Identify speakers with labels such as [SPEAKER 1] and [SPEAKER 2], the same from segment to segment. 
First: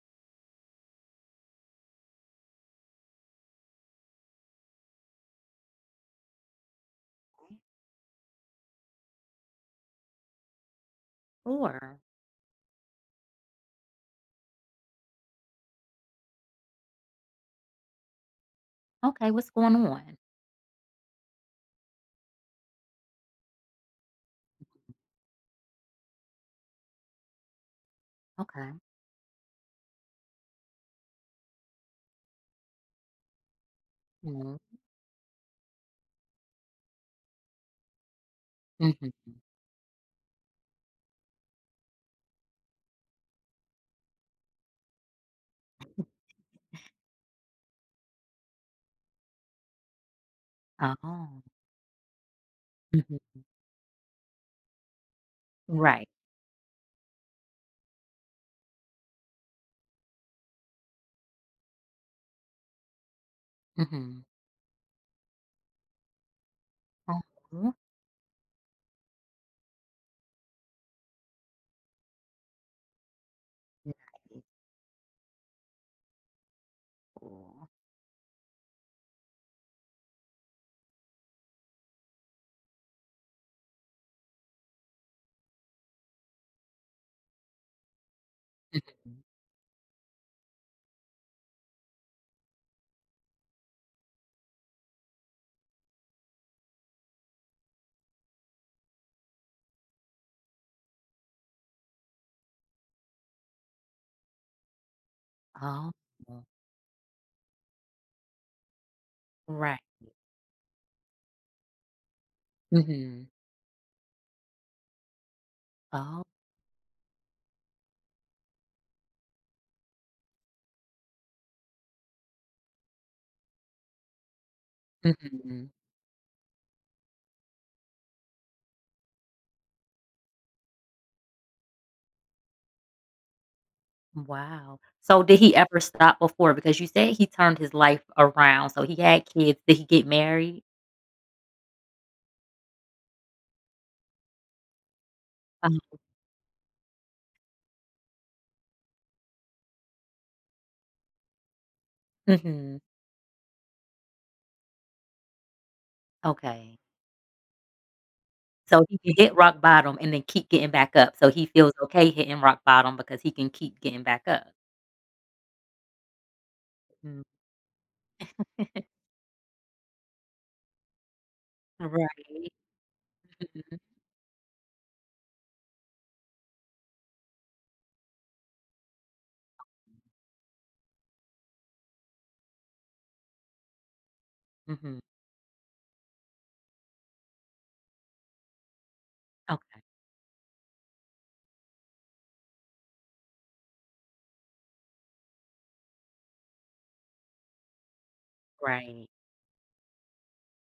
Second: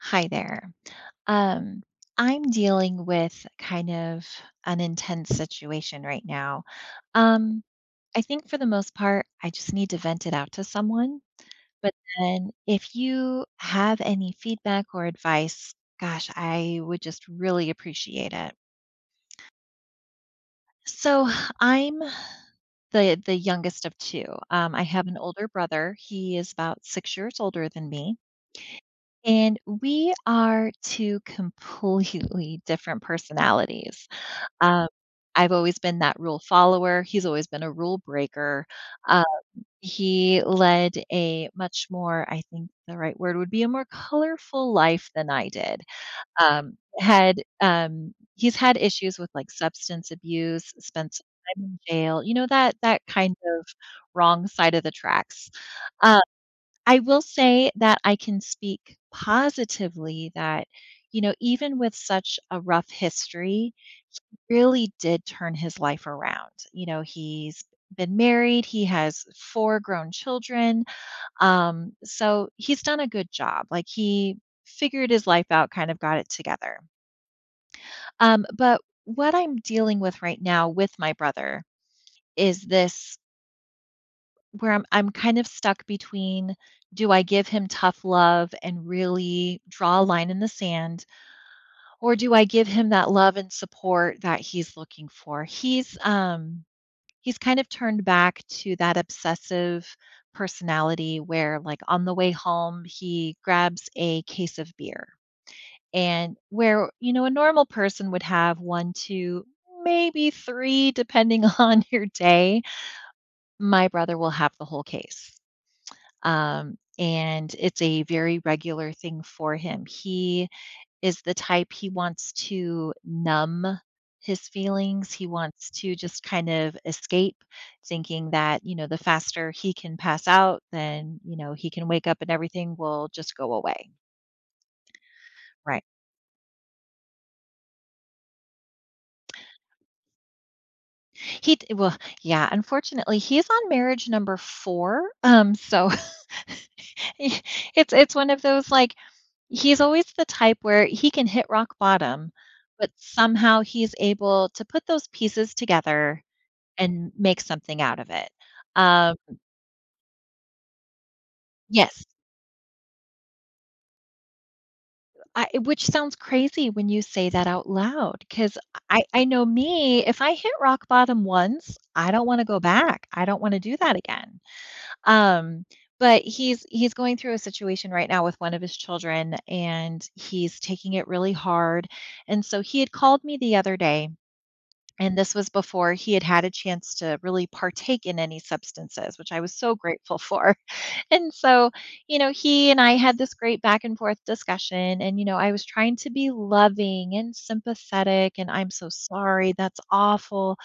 [SPEAKER 1] Hi there. Um, I'm dealing with kind of an intense situation right now. Um, I think for the most part, I just need to vent it out to someone. But
[SPEAKER 2] Sure.
[SPEAKER 1] then if you have any feedback or advice, gosh, I would just really appreciate it.
[SPEAKER 2] Okay, what's going on?
[SPEAKER 1] So I'm the youngest of two. I have an older brother. He is about 6 years older than me.
[SPEAKER 2] Okay.
[SPEAKER 1] And we are two completely different personalities.
[SPEAKER 2] Mhm.
[SPEAKER 1] Um, I've always been that rule follower, he's always been a rule breaker.
[SPEAKER 2] Mhm.
[SPEAKER 1] Uh, he led a much more I think the right word would be a more colorful life than I did. He's had issues with, like, substance abuse, spent some
[SPEAKER 2] Oh.
[SPEAKER 1] time in jail, you know, that kind
[SPEAKER 2] Mhm.
[SPEAKER 1] of wrong side of the tracks.
[SPEAKER 2] Right.
[SPEAKER 1] Uh, I will say that I can speak positively that, you know, even with such a rough history
[SPEAKER 2] Mhm.
[SPEAKER 1] really did turn his life around. You know,
[SPEAKER 2] Oh,
[SPEAKER 1] he's
[SPEAKER 2] nice.
[SPEAKER 1] been married, he has four grown children, so he's done a good job, like, he figured his life out, kind of got it together.
[SPEAKER 2] Cool.
[SPEAKER 1] But what I'm dealing with right now with my brother is this where I'm kind of stuck between, do I give him tough love and
[SPEAKER 2] Mhm.
[SPEAKER 1] really draw a line in the sand, or do I give him that love and support that he's looking for? He's kind of turned back to that obsessive personality where like on the way home he grabs a case of beer
[SPEAKER 2] Oh,
[SPEAKER 1] and where you know a normal person would have one two
[SPEAKER 2] right.
[SPEAKER 1] maybe three depending on your day
[SPEAKER 2] Mhm.
[SPEAKER 1] my brother will have the whole case
[SPEAKER 2] Oh.
[SPEAKER 1] and it's a very regular thing for him he is the type he wants to numb his feelings. He
[SPEAKER 2] Mhm.
[SPEAKER 1] wants to just kind of escape, thinking that, you know, the faster he can pass out, then, you know, he can wake up and everything will just go away.
[SPEAKER 2] Wow. So did he ever
[SPEAKER 1] Right.
[SPEAKER 2] stop before? Because you said he turned his life around. So he had kids. Did he get married?
[SPEAKER 1] Well, yeah, unfortunately, he is on marriage No. 4. So
[SPEAKER 2] Oh,
[SPEAKER 1] he- it's one of those like, he's always the type where he can hit rock bottom,
[SPEAKER 2] mhm.
[SPEAKER 1] but somehow he's able to put those pieces together
[SPEAKER 2] Okay.
[SPEAKER 1] and make something out of it.
[SPEAKER 2] So he can
[SPEAKER 1] Um,
[SPEAKER 2] hit rock bottom and then keep getting back up. So he feels
[SPEAKER 1] yes,
[SPEAKER 2] okay hitting rock bottom because he can keep getting back up.
[SPEAKER 1] I which sounds crazy when you say that out loud, 'cause I know me, if I hit rock bottom once,
[SPEAKER 2] Right.
[SPEAKER 1] I don't wanna go back. I don't wanna do
[SPEAKER 2] Mhm.
[SPEAKER 1] that again. Um, but he's going through a situation right now with one of his children, and he's taking it really hard, and so he had called me the other day,
[SPEAKER 2] Mhm.
[SPEAKER 1] and this was before he had had a chance to really partake in any substances, which I was so
[SPEAKER 2] Okay.
[SPEAKER 1] grateful for. And so, you know, he and I had this great back and forth discussion. And, you know, I was trying to be loving and sympathetic. And I'm so
[SPEAKER 2] Right.
[SPEAKER 1] sorry. That's awful.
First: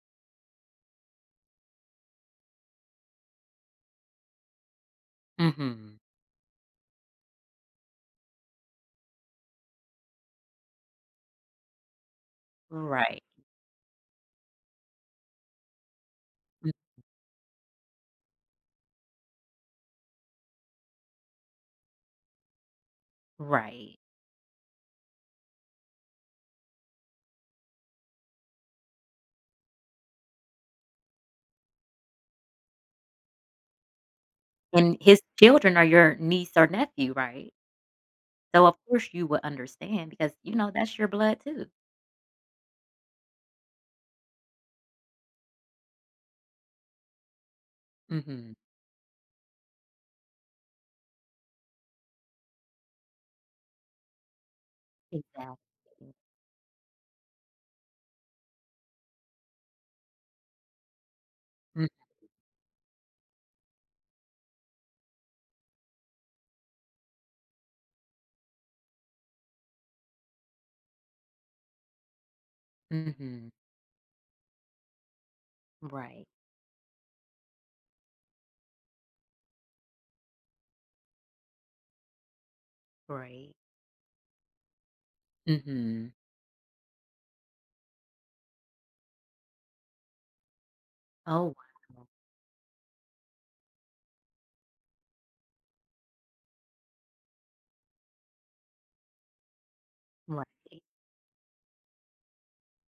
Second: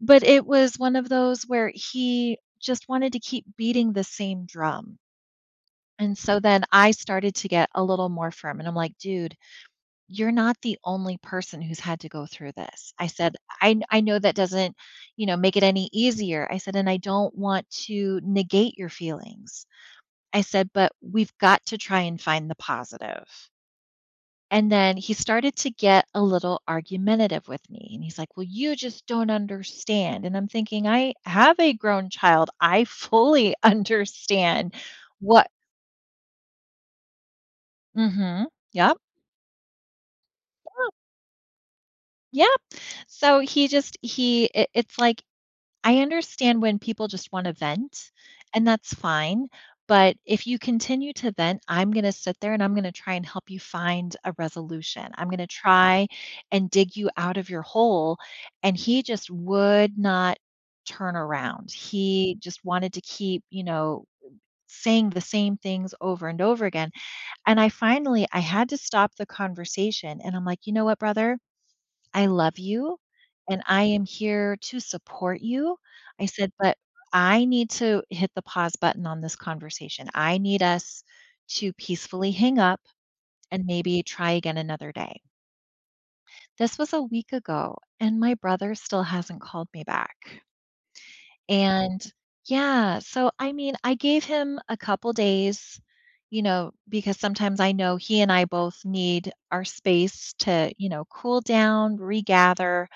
[SPEAKER 1] But it was one of those where he just wanted to keep beating the same drum.
[SPEAKER 2] Mhm.
[SPEAKER 1] And so then I started to get a little more firm. And I'm like, dude, you're not the only person who's had to go through this. I
[SPEAKER 2] Right.
[SPEAKER 1] said, I know that doesn't, you know, make it any easier. I
[SPEAKER 2] Mm,
[SPEAKER 1] said, and I don't want to negate your feelings. I said, but we've got to try and find the positive.
[SPEAKER 2] right.
[SPEAKER 1] And then he started to get a little argumentative with me. And he's like, well, you just don't understand. And I'm thinking, I have a grown child. I fully understand
[SPEAKER 2] And his
[SPEAKER 1] what.
[SPEAKER 2] children are your niece or nephew, right?
[SPEAKER 1] Mm hmm.
[SPEAKER 2] So of
[SPEAKER 1] Yep.
[SPEAKER 2] course you would understand because you know that's your blood too.
[SPEAKER 1] Yep. So he just, he, it, it's like I understand when people just want to vent,
[SPEAKER 2] Mhm.
[SPEAKER 1] and that's fine. But if you continue to vent, I'm going to sit there and I'm going to try and help you find a resolution. I'm going to
[SPEAKER 2] Exactly.
[SPEAKER 1] try and dig you out of your hole. And he just would not turn around.
[SPEAKER 2] Mm,
[SPEAKER 1] He just wanted to keep, you know, saying the same things over and over again. And I had to stop the conversation and I'm like, "You know what, brother? I love you,
[SPEAKER 2] mhm.
[SPEAKER 1] and I am here to support you."
[SPEAKER 2] Right.
[SPEAKER 1] I said, "But I need to hit the pause button on this conversation. I need us to peacefully hang up
[SPEAKER 2] Right.
[SPEAKER 1] and maybe try again another day."
[SPEAKER 2] Mhm.
[SPEAKER 1] This was a week ago, and my brother still hasn't called me back.
[SPEAKER 2] Oh,
[SPEAKER 1] And
[SPEAKER 2] wow.
[SPEAKER 1] yeah, so I mean, I gave him a couple days, you know, because sometimes I know he and I both need our space
[SPEAKER 2] Right.
[SPEAKER 1] to, you know, cool down, regather.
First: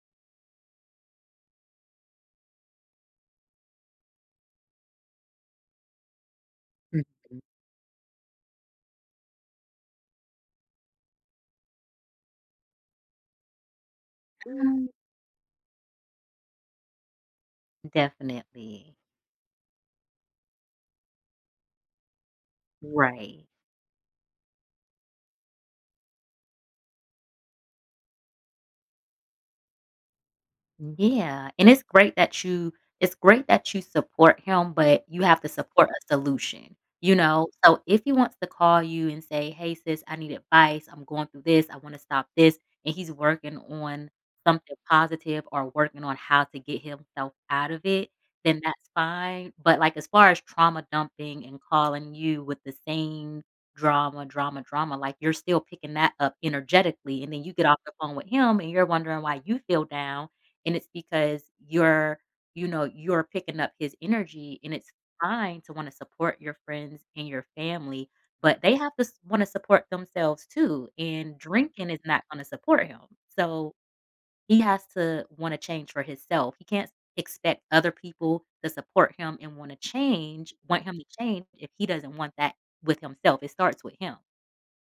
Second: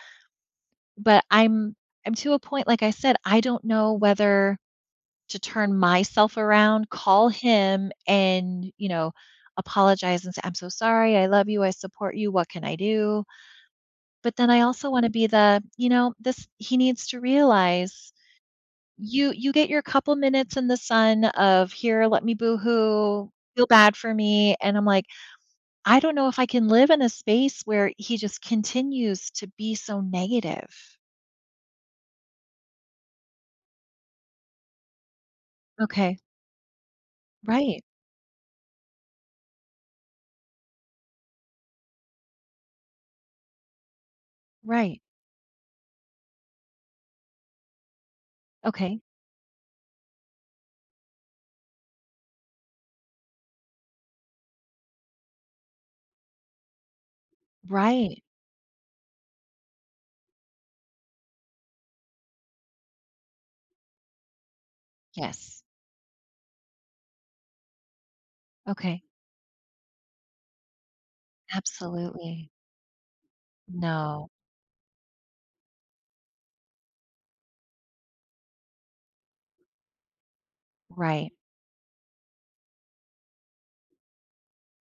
[SPEAKER 1] But I'm to a point, like I said, I don't know whether to turn myself around, call
[SPEAKER 2] Mhm.
[SPEAKER 1] him and, you know, apologize and say, "I'm so sorry. I love you. I support you. What can I do?" But then I
[SPEAKER 2] Mm,
[SPEAKER 1] also wanna be the, you know, this he needs to realize
[SPEAKER 2] definitely.
[SPEAKER 1] you get your couple minutes in the sun of, "Here, let me boohoo.
[SPEAKER 2] Right.
[SPEAKER 1] Feel bad for me." And I'm like, I don't know if I can live in a space where he just continues to be so negative.
[SPEAKER 2] Yeah, and it's great that you support him, but you have to support a
[SPEAKER 1] Okay.
[SPEAKER 2] solution, you know? So,
[SPEAKER 1] Right.
[SPEAKER 2] if he wants to call you and say, "Hey sis, I need advice. I'm going through this. I wanna stop this," and he's working on something
[SPEAKER 1] Right.
[SPEAKER 2] positive or working on how to get himself out of it, then that's
[SPEAKER 1] Okay.
[SPEAKER 2] fine. But, like, as far as trauma dumping and calling you with the same drama, drama, drama, like, you're still picking that up energetically, and then you get off the phone
[SPEAKER 1] Right.
[SPEAKER 2] with him, and you're wondering why you feel down, and it's because you're you know you're picking up his energy. And it's fine
[SPEAKER 1] Yes.
[SPEAKER 2] to want to support your friends and your family, but they have
[SPEAKER 1] Okay.
[SPEAKER 2] to want to support themselves too, and drinking is not going to
[SPEAKER 1] Absolutely.
[SPEAKER 2] support him. So
[SPEAKER 1] No.
[SPEAKER 2] he has to want to change for himself. He can't expect other people to support him and want to change want him to
[SPEAKER 1] Right.
[SPEAKER 2] change if he doesn't want that. With himself, it starts with him.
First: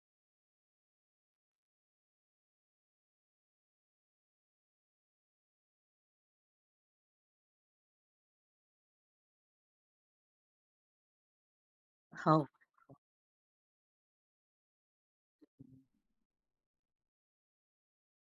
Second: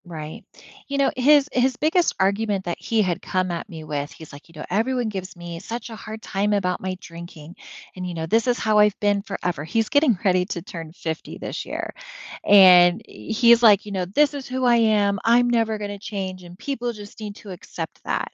[SPEAKER 1] Right. You know, his biggest argument that he had come at me with, he's like, you know, everyone gives me such a hard time about my drinking. And you know, this is how I've been forever. He's getting ready to turn 50 this year.
[SPEAKER 2] Oh.
[SPEAKER 1] And he's like, you know, this is who I am. I'm never going to change and people just need to accept that.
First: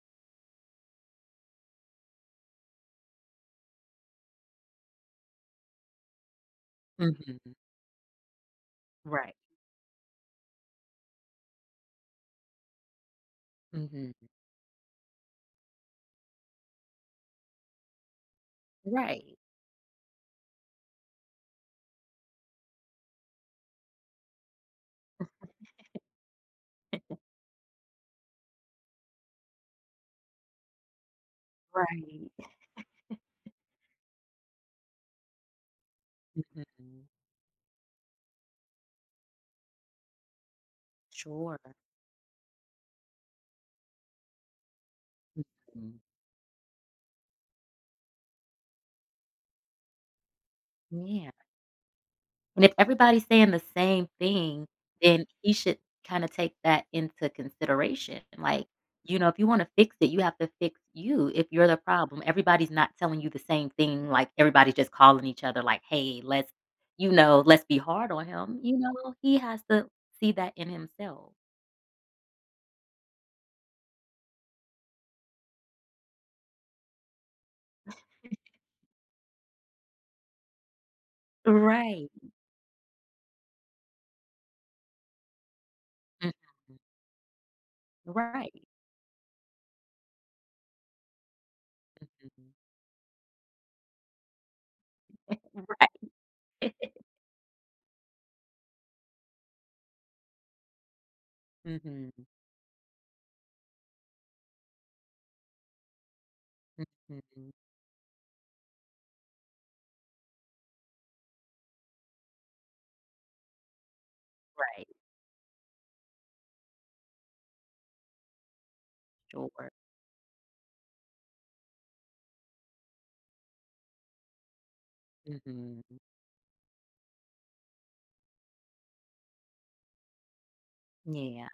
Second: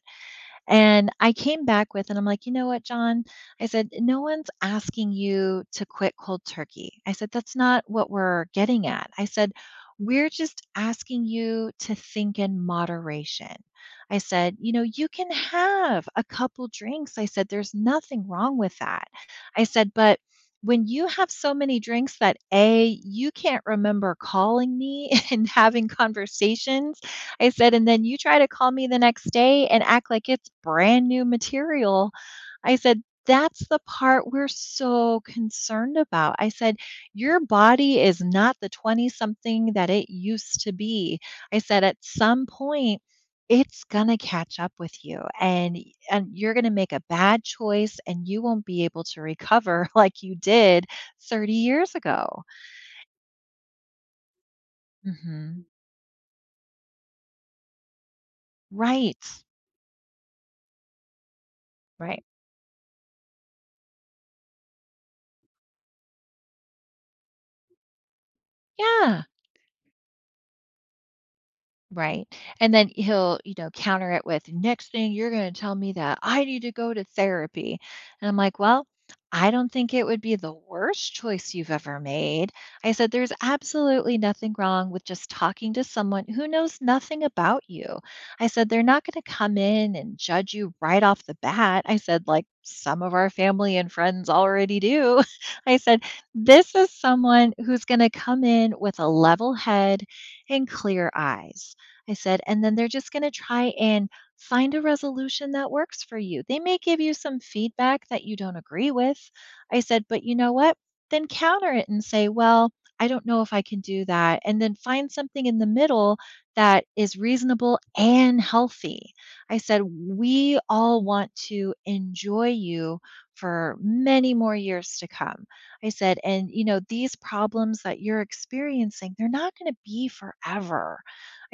[SPEAKER 1] And I came back with, and I'm like, you know what, John? I said, no one's asking you to quit cold turkey. I said,
[SPEAKER 2] Mhm,
[SPEAKER 1] that's not what we're getting at. I
[SPEAKER 2] right.
[SPEAKER 1] said, we're just asking you to think in moderation.
[SPEAKER 2] Mhm,
[SPEAKER 1] I said, you know, you can have a couple drinks. I said, there's nothing wrong with that.
[SPEAKER 2] right.
[SPEAKER 1] I said, but when you have so many drinks that A, you can't remember calling me and having conversations. I said, "And then you try to call me the next day and act like it's brand new material."
[SPEAKER 2] Right.
[SPEAKER 1] I said, "That's the part we're so concerned about." I said,
[SPEAKER 2] Mhm,
[SPEAKER 1] "Your body is not the 20 something that it used to be."
[SPEAKER 2] sure.
[SPEAKER 1] I said, "At some point, it's going to catch up with you and
[SPEAKER 2] Mhm.
[SPEAKER 1] you're going to make a bad choice and you won't be able to recover like you did
[SPEAKER 2] Yeah,
[SPEAKER 1] 30 years ago."
[SPEAKER 2] and if everybody's saying the same thing, then he
[SPEAKER 1] Hmm.
[SPEAKER 2] should kinda take that into consideration, like, you know, if
[SPEAKER 1] Right.
[SPEAKER 2] you wanna fix it, you have to fix you if you're the problem.
[SPEAKER 1] Right.
[SPEAKER 2] Everybody's not telling you the same thing, like, everybody's just calling each other like, "Hey, let's," you know, "let's be hard on him," you know,
[SPEAKER 1] Yeah.
[SPEAKER 2] he has to see that in himself.
[SPEAKER 1] Right. And then he'll, you know, counter it with, next thing you're going to tell me that I need to go to therapy. And I'm like, well, I don't think it would be the worst choice you've ever
[SPEAKER 2] Right.
[SPEAKER 1] made. I said, there's absolutely nothing wrong with just talking to someone
[SPEAKER 2] Mhm.
[SPEAKER 1] who knows nothing about you. I
[SPEAKER 2] Right.
[SPEAKER 1] said, they're not going to come in and judge you right off the bat. I said, like
[SPEAKER 2] Mhm.
[SPEAKER 1] some of our family and friends already do. I said,
[SPEAKER 2] Right.
[SPEAKER 1] this is someone who's going to come in with a level head and clear eyes.
[SPEAKER 2] Mhm.
[SPEAKER 1] I said, and then they're just going to try and find a resolution that works for you. They may give you some
[SPEAKER 2] Mhm.
[SPEAKER 1] feedback that you don't agree with. I said, but you know what? Then counter it and say, well, I don't know if I can do that. And then
[SPEAKER 2] Right.
[SPEAKER 1] find something in the middle that is reasonable and healthy. I
[SPEAKER 2] Sure.
[SPEAKER 1] said, we all want to enjoy you for many more years to come.
[SPEAKER 2] Mhm.
[SPEAKER 1] I said, and you know, these problems that you're experiencing, they're not going to be forever.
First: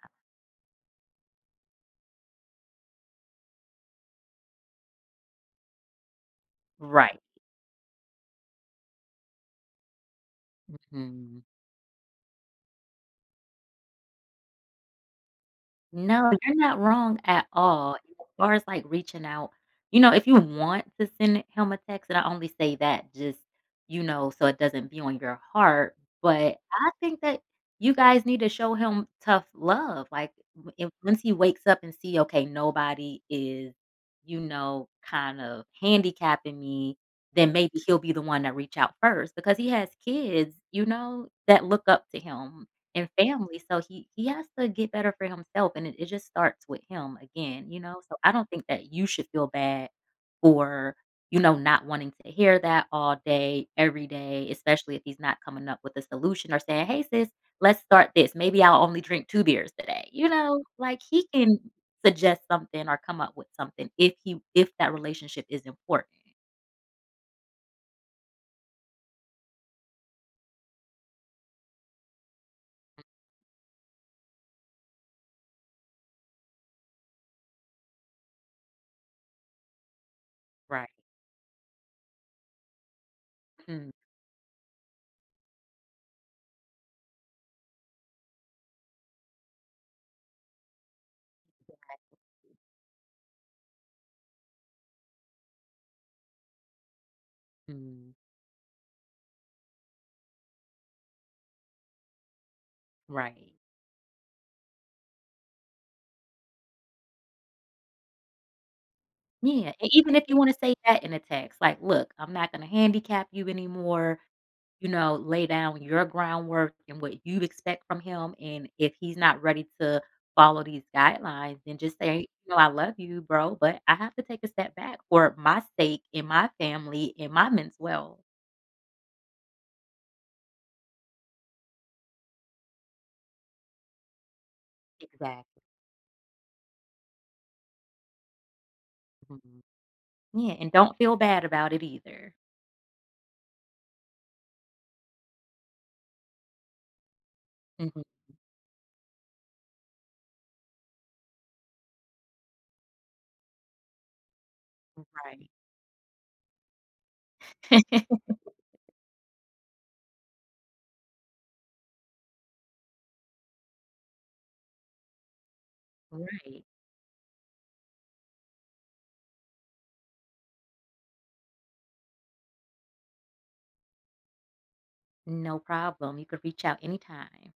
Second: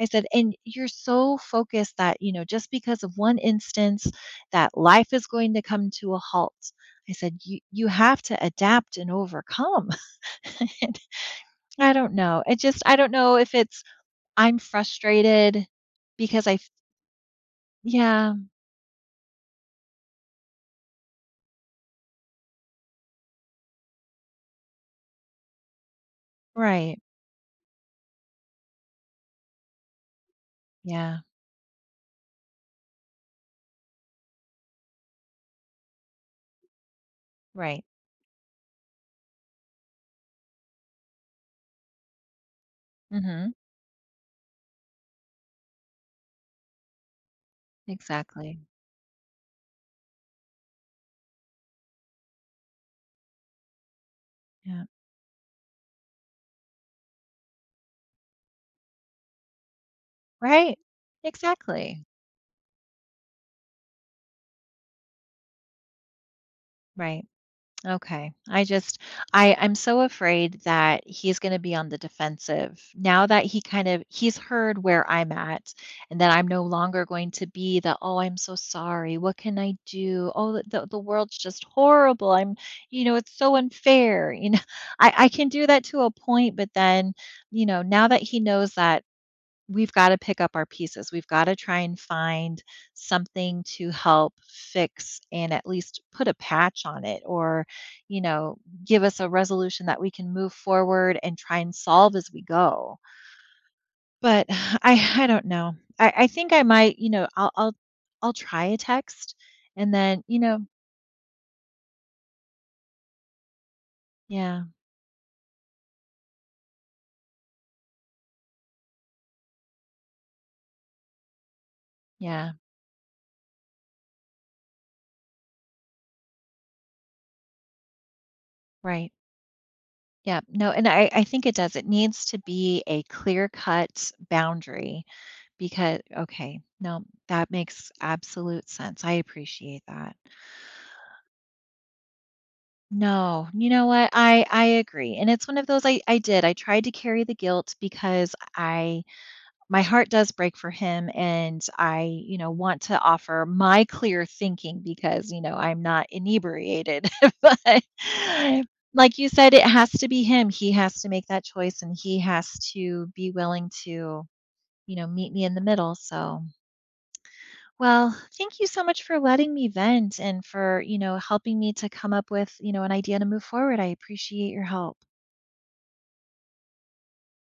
[SPEAKER 1] I said, and you're so focused that, you know, just because of one instance that life is going to come to a halt. I
[SPEAKER 2] Right.
[SPEAKER 1] said, you have to adapt and overcome. And
[SPEAKER 2] Mm.
[SPEAKER 1] I don't know. I don't know if it's, I'm frustrated
[SPEAKER 2] No,
[SPEAKER 1] because
[SPEAKER 2] you're not wrong at all. As
[SPEAKER 1] yeah,
[SPEAKER 2] far as, like, reaching out, you know, if you want to send him a text, and I only say that just, you know, so it doesn't be on your heart, but I
[SPEAKER 1] right.
[SPEAKER 2] think that you guys need to show him tough love, like, w if
[SPEAKER 1] Yeah,
[SPEAKER 2] once he wakes up and see, "Okay, nobody is, you know, kind of handicapping me," then maybe
[SPEAKER 1] right.
[SPEAKER 2] he'll be the one that reach out first because he has kids, you know, that look up to him. And
[SPEAKER 1] Mm-hmm.
[SPEAKER 2] family, so he has to get better for himself, and it just starts with him again, you know? So, I don't
[SPEAKER 1] Exactly.
[SPEAKER 2] think that you should feel bad for, you know, not wanting to hear that all day, every day,
[SPEAKER 1] Yeah.
[SPEAKER 2] especially if he's not coming up with a solution or saying, "Hey, sis, let's start this. Maybe I'll only drink two beers today," you know?
[SPEAKER 1] Right.
[SPEAKER 2] Like, he can
[SPEAKER 1] Exactly.
[SPEAKER 2] suggest something or come up with something if he if that relationship is important.
[SPEAKER 1] Right. Okay. I'm so afraid that he's going to be on the defensive. Now that he kind of he's heard where I'm at and that I'm no longer going to be the, oh I'm so sorry. What can I do? Oh the
[SPEAKER 2] Right.
[SPEAKER 1] the world's just horrible. I'm, you know, it's so unfair. You know, I can do that to a point, but then, you know, now that he knows that we've gotta pick up our pieces. We've gotta try and find something to help fix and at least put a patch on it or,
[SPEAKER 2] Mhm.
[SPEAKER 1] you know, give us a resolution that we can move forward and try and solve as we go.
[SPEAKER 2] Right.
[SPEAKER 1] But I don't know. I think I might, you know, I'll try a text
[SPEAKER 2] Yeah, and
[SPEAKER 1] and
[SPEAKER 2] even
[SPEAKER 1] then,
[SPEAKER 2] if you
[SPEAKER 1] you
[SPEAKER 2] wanna
[SPEAKER 1] know,
[SPEAKER 2] say that in a text, like, "Look, I'm not gonna handicap you anymore,
[SPEAKER 1] yeah,
[SPEAKER 2] you know, lay down your groundwork and what you expect from him, and if he's not ready to follow these guidelines, then just say, 'You
[SPEAKER 1] yeah,
[SPEAKER 2] know, I love you, bro, but I have to take a step back for my sake and my family and my men's well.'"
[SPEAKER 1] right. Yeah, no, and I think it does. It needs to be a clear-cut boundary.
[SPEAKER 2] Exactly,
[SPEAKER 1] Because okay, no, that makes absolute sense. I
[SPEAKER 2] mhm.
[SPEAKER 1] appreciate that.
[SPEAKER 2] Yeah, and don't feel bad about it either.
[SPEAKER 1] No, you know what? I agree. And it's one of those I did. I tried to carry the guilt
[SPEAKER 2] Mhm,
[SPEAKER 1] because I, my heart does break for him and I, you know, want to offer my clear thinking because, you
[SPEAKER 2] right.
[SPEAKER 1] know, I'm not inebriated. But like you said, it has to be him. He has to make that choice and he has to be willing to, you know, meet me in the middle. So,
[SPEAKER 2] Right.
[SPEAKER 1] well, thank you so much for letting me vent and for, you know, helping me to come up with, you know, an idea to move forward. I appreciate your help.
[SPEAKER 2] No problem, you could reach out anytime.